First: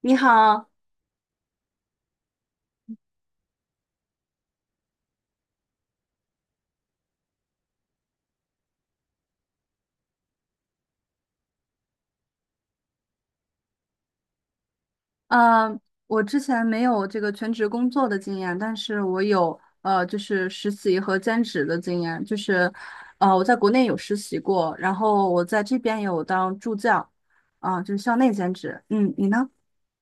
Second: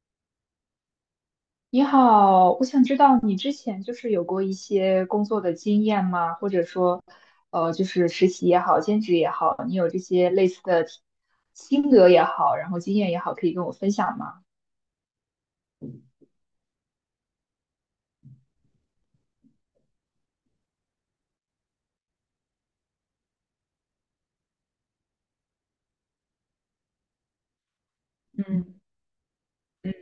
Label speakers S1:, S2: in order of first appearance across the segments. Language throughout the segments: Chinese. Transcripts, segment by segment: S1: 你好。
S2: 你好，我想知道你之前就是有过一些工作的经验吗？或者说，就是实习也好，兼职也好，你有这些类似的体心得也好，然后经验也好，可以跟我分享吗？
S1: 呃，我之前没有这个全职工作的经验，但是我有就是实习和兼职的经验。我在国内有实习过，然后我在这边有当助教，啊、就是校内兼
S2: 嗯，
S1: 职。嗯，你呢？
S2: 嗯。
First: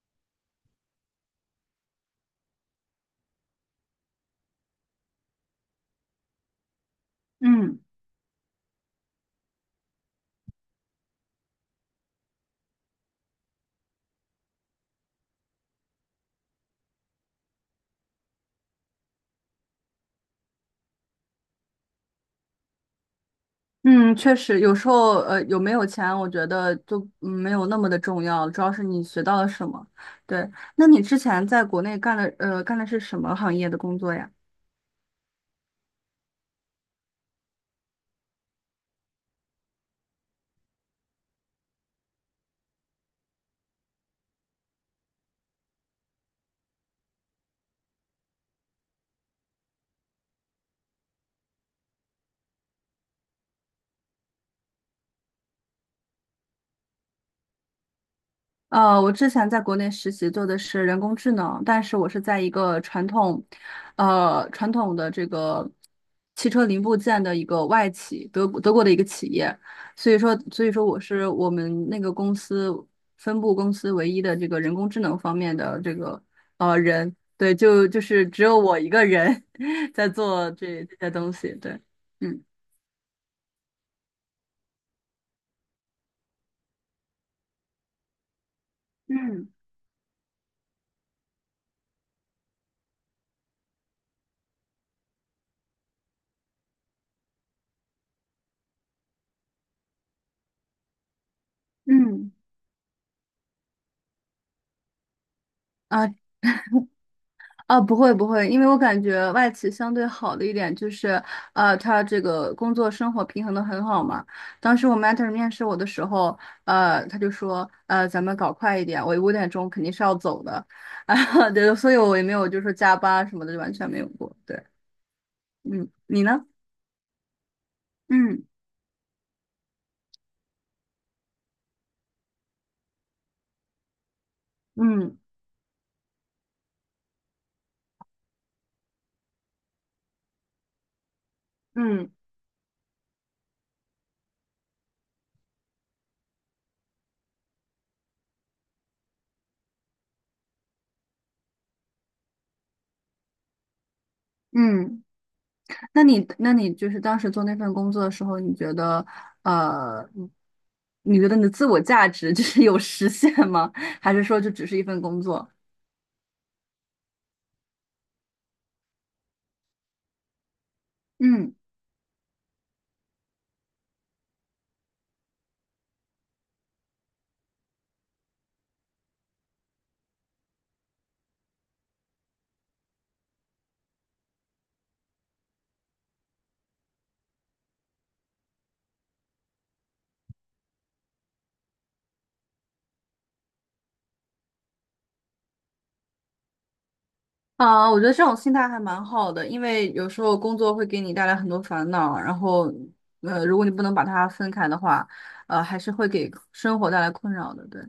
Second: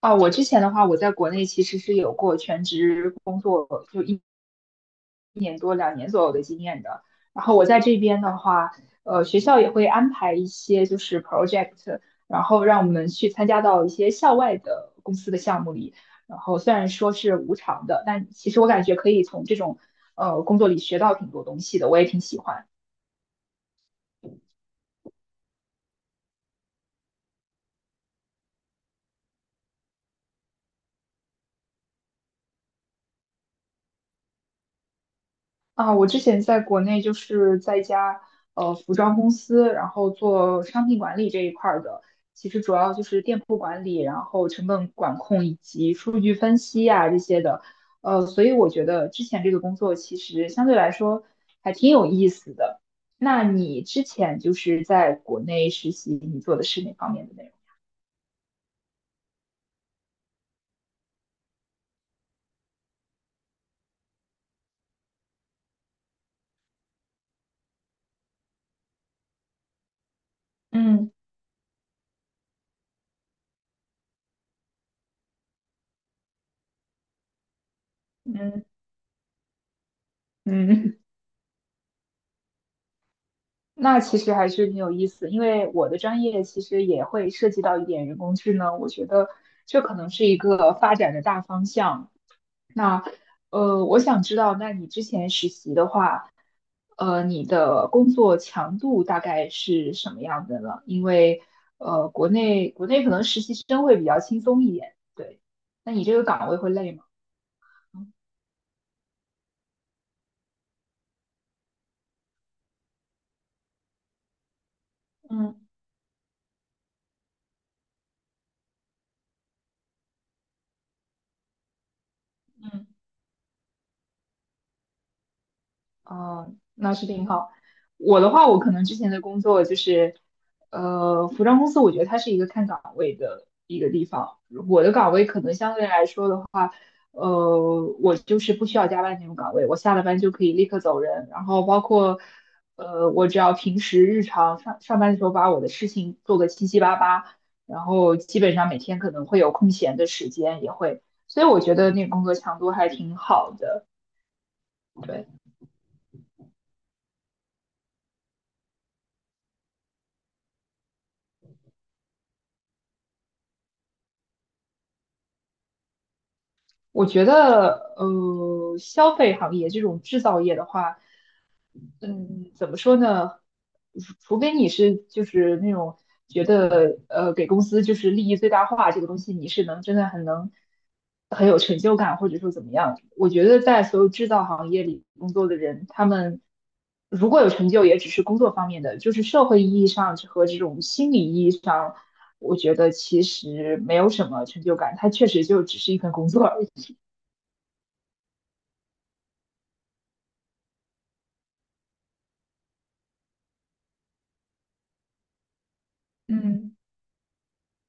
S2: 啊，我之前的话，我在国内其实是有过全职工作。有两年左右的经验的。然后我
S1: 嗯
S2: 在这边的话，学校也会安排一些就是 project，然后让我们去参加到一些校外的公司的项目里。然后虽然说是无偿的，但其实我感觉可以从这种工作里学到挺多东西的，我也挺喜欢。
S1: 嗯，确实。有时候有没有钱，我觉得就没有那么的重要，主要是你学到了什么。对。那你之前在国内干的是什么行业的工作呀？
S2: 啊，我之前在国内就是在一家服装公司，然后做商品管理这一块儿的，其实主要就是店铺管理，然后成本管控以及数据分析啊这些的。所以我觉得之前这个工作其实相对来说还挺有意思的。那你之前就是在国内实习，你做的是哪方面的内容？
S1: 呃，我之前在国内实习做的是人工智能，但是我是在一个传统，呃，传统的这个汽车零部件的一个外企，德国的一个企业。所以说我
S2: 嗯
S1: 是我们那个公司分部公司唯一的这个人工智能方面的这个人，对，就是只有
S2: 嗯。
S1: 我一个人 在做这这
S2: 嗯
S1: 些东西，对。嗯，
S2: 那其实还是挺有意思，因为我的专业其实也会涉及到一点人工智能，我觉得
S1: 嗯
S2: 这可能是一个发展的大方向。那我想知道，那你之前实习的话，你的工作强度大概是什么样的呢？因为国
S1: 嗯，
S2: 内国内可能实习生会比较轻松一点，对。那你
S1: 啊。
S2: 这个岗位会累吗？
S1: 啊，不会不会，因为我感觉外企相对好的一点就是，呃，他这个工作生活平衡的很好嘛。当时我 mentor 面试
S2: 嗯
S1: 我的时候，他就说，呃，咱们搞快一点，我五点钟肯定是要走的。啊，对，所以我也没有就是说
S2: 嗯。
S1: 加班什么的，就完全没有过。对。嗯，你呢？
S2: 哦，那是挺好。我的
S1: 嗯。
S2: 话，我可能之前的工作就是，服装公司，我觉得它是一个看岗位的一个地方。我的岗
S1: 嗯
S2: 位可能相对来说的话，我就是不需要加班那种岗位，我下了班就可以立刻走人。然后包
S1: 嗯。
S2: 括，我只要平时日常上上班的时候把我的事情做个七七八八，然后基本上每天可能会有空闲的时间，也会，所以我觉得那个工作强度还挺好的。
S1: 嗯。
S2: 对。
S1: 那你就是当时做那份工作的时候，你觉得呃，你觉得你的自我价值就是有实现吗？还是说就只是一份工作？
S2: 我觉得，消费行业这种制造业的话，
S1: 嗯
S2: 嗯，怎么说呢？除非你是就是那种觉得，给公司就是利益最大化这个东西，你是能真的很能很有成就感，或者说怎么样？我觉得在所有制造行业里工作的人，他们如果有成就，也只是工作方面的，就是社会意义上和这种心理意义上，我觉得其实没有什么成就感，它确实就只是一份工作而已。
S1: 啊，我觉得这种心态还蛮好的，因为有时候工作会给你带来很多烦恼，然后，如果你不能把它分开的话，呃，还是会给
S2: 嗯。
S1: 生活带来困扰的，对。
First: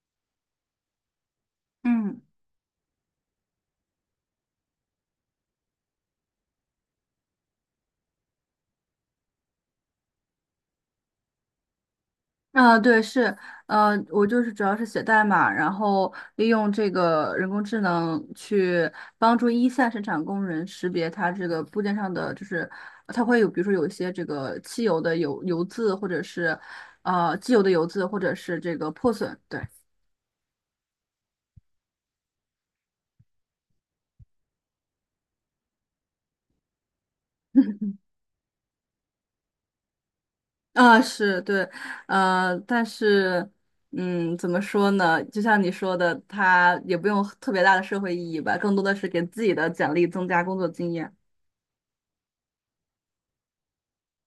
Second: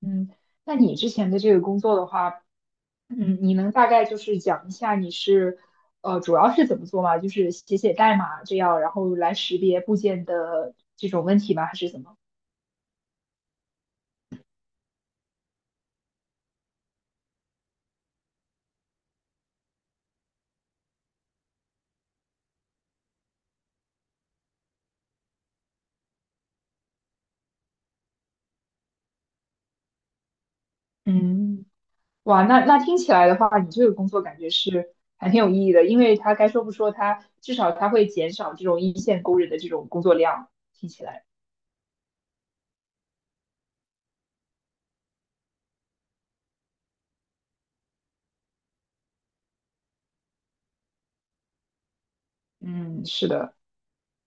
S2: 嗯，那你之前的这个工作的
S1: 嗯。
S2: 话，你能大概就是讲一下你是，主要是怎么做吗？就是写写代码这样，然后来识别部件的这种问题吗？还是怎么？
S1: 啊，对，是，呃，我就是主要是写代码，然后利用这个人工智能去帮助一线生产工人识别它这个部件上的，就是它会有，比如说有一些这个汽油的油渍，或者是机油的油渍，或者是这个破损，对。
S2: 嗯，哇，那听起来的话，你这个工作感觉是还挺有意义的，因为它该说不说，它至少它会减少这种一线工人的这种工作量。听
S1: 啊，
S2: 起来，
S1: 是对，呃，但是，嗯，怎么说呢？就像你说的，它也不用特别大的社会意义吧，更多的是给自己的简历增加工作经验。
S2: 嗯，是的。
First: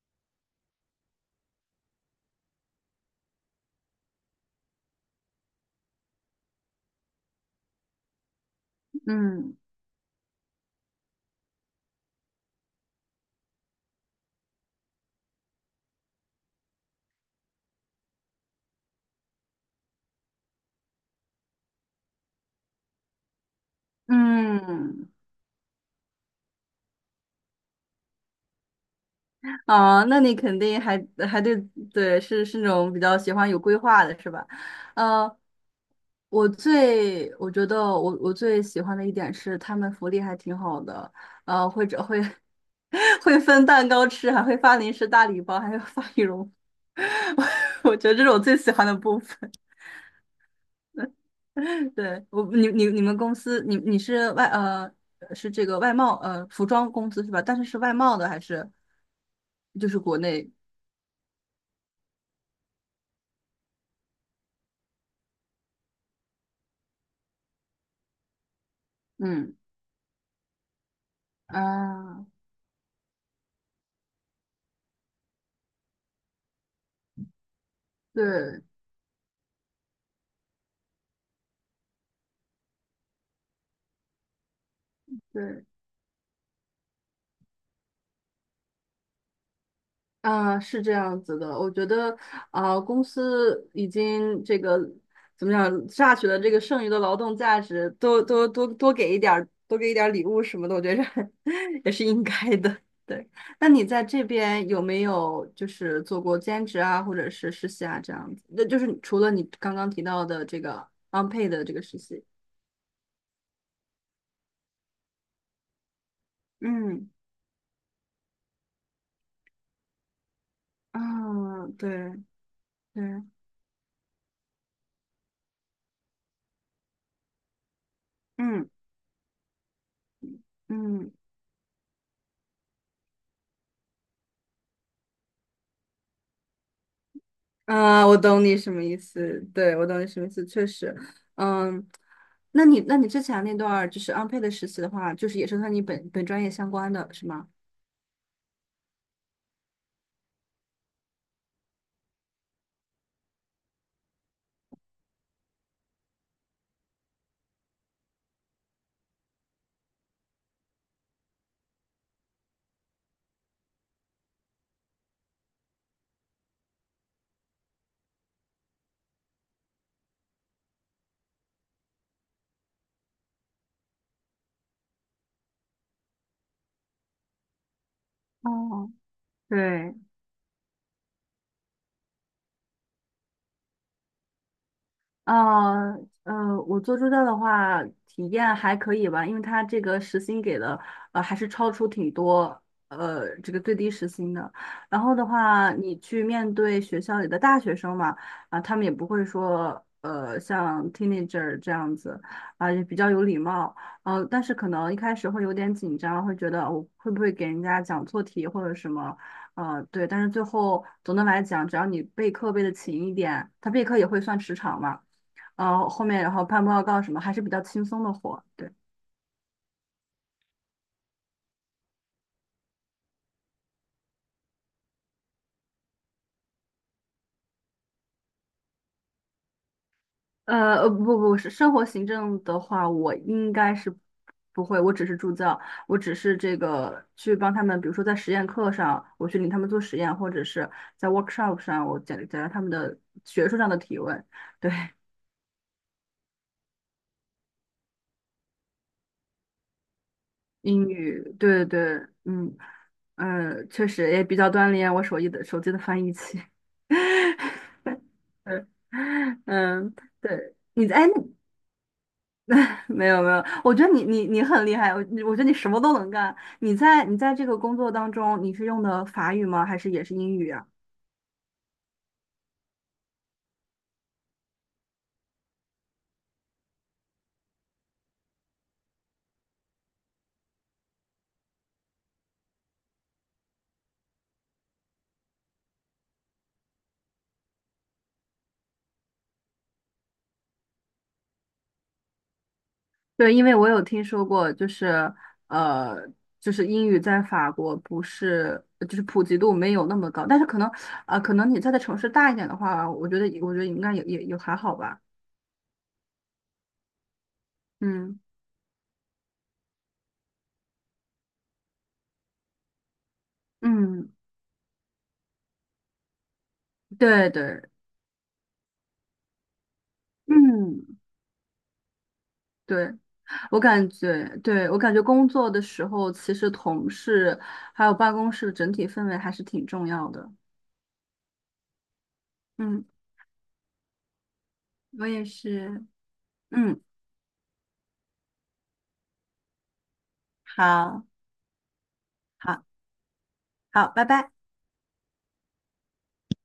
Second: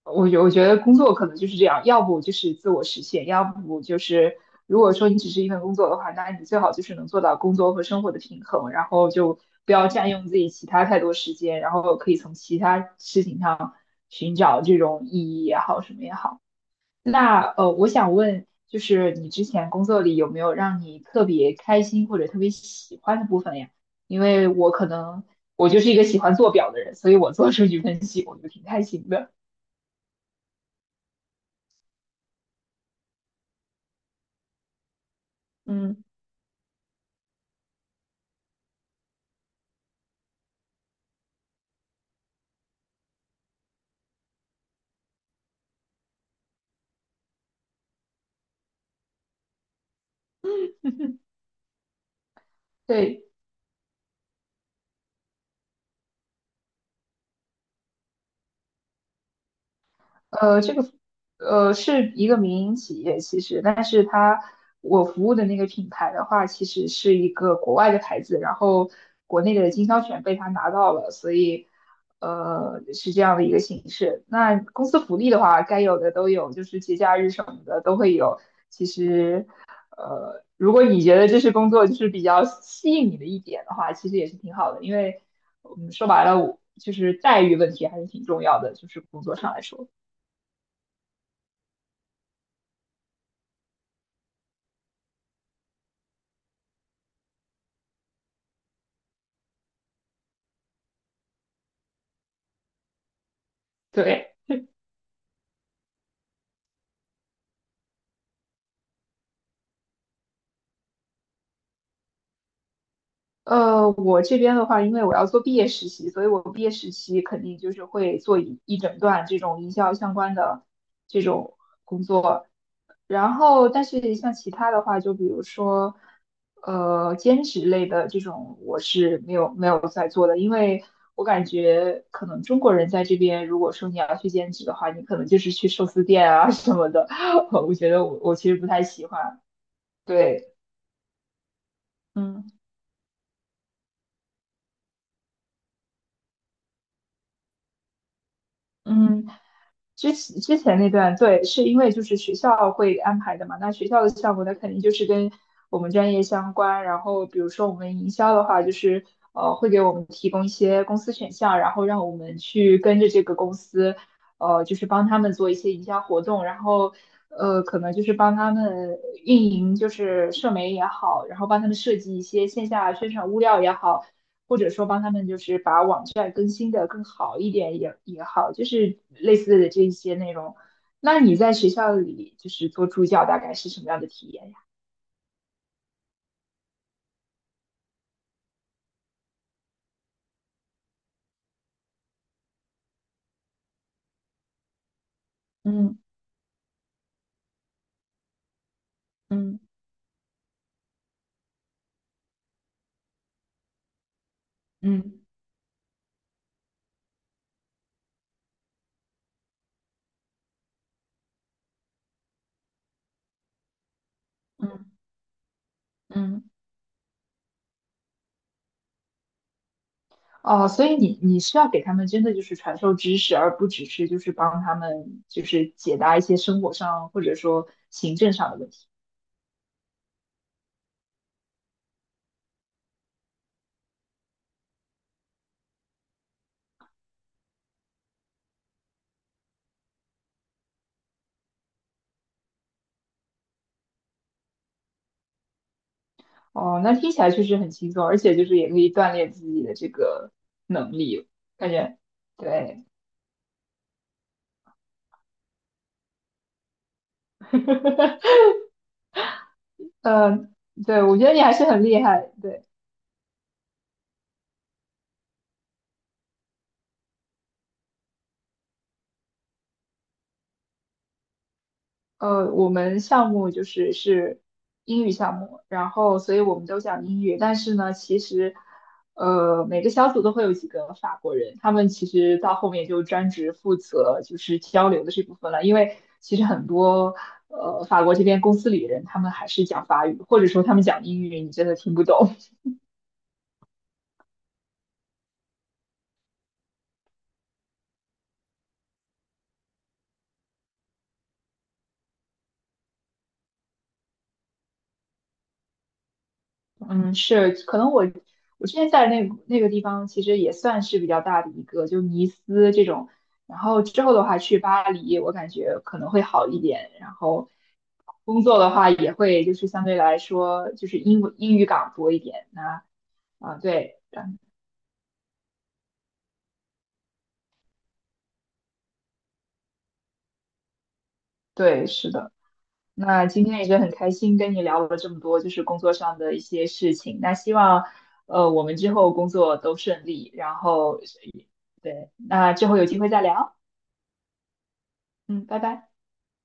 S2: 我觉得工作可能就是这样，要不就是自我实现，要不就是如果说你只是一份工作的话，那你最好就是能做到工作和生活的平衡，然后就
S1: 嗯。
S2: 不要占用自己其他太多时间，然后可以从其他事情上寻找这种意义也好，什么也好。那我想问，就是你之前工作里有没有让你特别开心或者特别喜欢的部分呀？因为我可
S1: 嗯，
S2: 能我就是一个喜欢做表的人，所以我做数据分析我就挺开心的，
S1: 啊，那你肯定还还，对对，是是那种比较喜欢有规划的，是吧？呃，
S2: 嗯。
S1: 我觉得我最喜欢的一点是他们福利还挺好的，呃，或者会 会分蛋糕吃，还会发零食大礼包，还有发羽绒服 我觉得这是我最喜欢的部分。对，我你们
S2: 对，
S1: 公司你是外呃是这个外贸呃服装公司是吧？但是是外贸的还是就是国内？
S2: 这个是一个民营企业，其实，但是它我服务的那个品牌的话，其实是一个国外的牌子，然后国
S1: 嗯。
S2: 内的经销权被他拿到了，所以
S1: 啊，
S2: 是这样的一个形式。那公司福利的话，该有的都有，就是节假日什么的都会有。
S1: 对
S2: 其实，如果你觉得这是工作就是比较吸引你的一点的话，其实也是挺好的，因为
S1: 对。
S2: 说白了，我就是待遇问题还是挺重要的，就是工作上来说。
S1: 啊，是这样子的。我觉得啊，公司已经这个怎么讲，榨取了这个剩余的劳动价值，多给一点儿，多给一点儿礼物什么的，我觉着 也是应该的。对。那你在这
S2: 对，
S1: 边有没有就是做过兼职啊，或者是实习啊这样子？那就是除了你刚刚提到的这个 unpaid 的这个实习。
S2: 我这边的话，因为我要做毕业实习，所以我毕业实
S1: 嗯，
S2: 习肯定就是会做一整段这种营销相关的这种，
S1: 啊，对对。
S2: 然后但是像其他的话，就比如说，兼职类的这种，
S1: 嗯
S2: 我是没有在做的，因为
S1: 嗯。
S2: 我感觉可能中国人在这边，如果说你要去兼职的话，你可能就是去寿司店啊 什么的，我觉得
S1: 啊，我
S2: 我
S1: 懂
S2: 其实
S1: 你
S2: 不
S1: 什
S2: 太
S1: 么意
S2: 喜
S1: 思，
S2: 欢。
S1: 对，我懂你什么意思，
S2: 对，
S1: 确实。嗯，
S2: 嗯
S1: 那你之前那段儿就是 unpaid 的实习的话，就是也是和你本专业相关的，是吗？
S2: 嗯。之前那段，对，是因为就是学校会安排的嘛。那学校的项目，那肯定就是跟我们专业相关。然后，比如说我们营销的话，就是会给我们提供一些公司选项，然后让我们去跟着这个公司，就是帮他们做一些营销活动，然后可能就是帮他们运营，就是社媒也好，然后帮他们设计一些线下宣传物料也好。或者说帮他们就是把网站更新的更好一点也好，就
S1: 哦，
S2: 是类似的这
S1: 对。
S2: 些内容。那你在学校里就是做助教，大概是什么样的体验呀？
S1: 啊，呃，我做助教的话，体验还可以吧，因为他这个时薪给的，呃，还是超出挺多，呃，这个最低时薪的。然后的话，你
S2: 嗯
S1: 去面对学校里的大学生嘛，啊、他们也不会
S2: 嗯
S1: 说，呃，像 teenager 这样子，啊、也比较有礼貌。呃，但是可能一开
S2: 嗯
S1: 始会有点紧张，会觉得我会不会给人家讲错题或者什么。呃，对，但是最后总的来讲，只要你备课备的勤一点，他备课也会算时长
S2: 嗯
S1: 嘛，后面然
S2: 嗯。
S1: 后判报告什么还是比较轻松的活，对。
S2: 哦，所以你是要给他们真的就是传授知识，而不只是就是帮他们就是解答一些生活上或者说行政上的问题。
S1: 呃，不不是生活行政的话，我应该是不会，我只是助教，我只是这个去帮他们，比如说在实验课上，我去领他们做实验，或者是在 workshop 上，我解答他们的学术上的提问，对。
S2: 哦，那听起来确实很轻松，而且就是也可以锻炼自己的这个
S1: 英
S2: 能力，
S1: 语，对
S2: 感
S1: 对。
S2: 觉
S1: 嗯，
S2: 对。
S1: 嗯，确实也比较锻炼我手艺的手机的翻译器。嗯，
S2: 呃，
S1: 对，你在，
S2: 对，
S1: 哎。
S2: 我觉得你还是很厉害。对，
S1: 没有没有，我觉得你很厉害，我觉得你什么都能干。你在这个工作当中，你是用的法语吗？还是也是英语啊？
S2: 我们项目是英语项目，然后所以我们都讲英语，但是呢，其实每个小组都会有几个法国人，他们其实到后面就专职负责就是交流的这部分了，因为其实很多法国这边公司里的人他们还是讲法语，或者说他们讲英语，你真的听不懂。
S1: 对，因为我有听说过，就是呃，就是英语在法国不是就是普及度没有那么高，但是可能可能你在的城市大一点的话，我觉得应该也还好吧。
S2: 嗯，是，可能我
S1: 嗯，
S2: 我之前在那个地方，其实也算是比较大的一个，就尼斯这种。然后之
S1: 嗯，
S2: 后的话去巴黎，我感觉可能会好一点。然
S1: 对
S2: 后
S1: 对，
S2: 工作的话，也会就是相对来说
S1: 嗯
S2: 就是英语岗多一点。那
S1: 对。
S2: 啊，
S1: 我感
S2: 对
S1: 觉，对，我感觉工作的时候，其实同事还有办公室的整体氛围还是挺重要的。
S2: 对，是的。
S1: 嗯，嗯，
S2: 那今天也是很开心跟你聊了
S1: 我
S2: 这么
S1: 也
S2: 多，就是工
S1: 是。
S2: 作上的一些
S1: 嗯，
S2: 事情。那希望我们之后工作都顺利。然后
S1: 好，
S2: 对，那
S1: 好，
S2: 之后有机会再聊。
S1: 好，拜拜。
S2: 嗯，拜拜。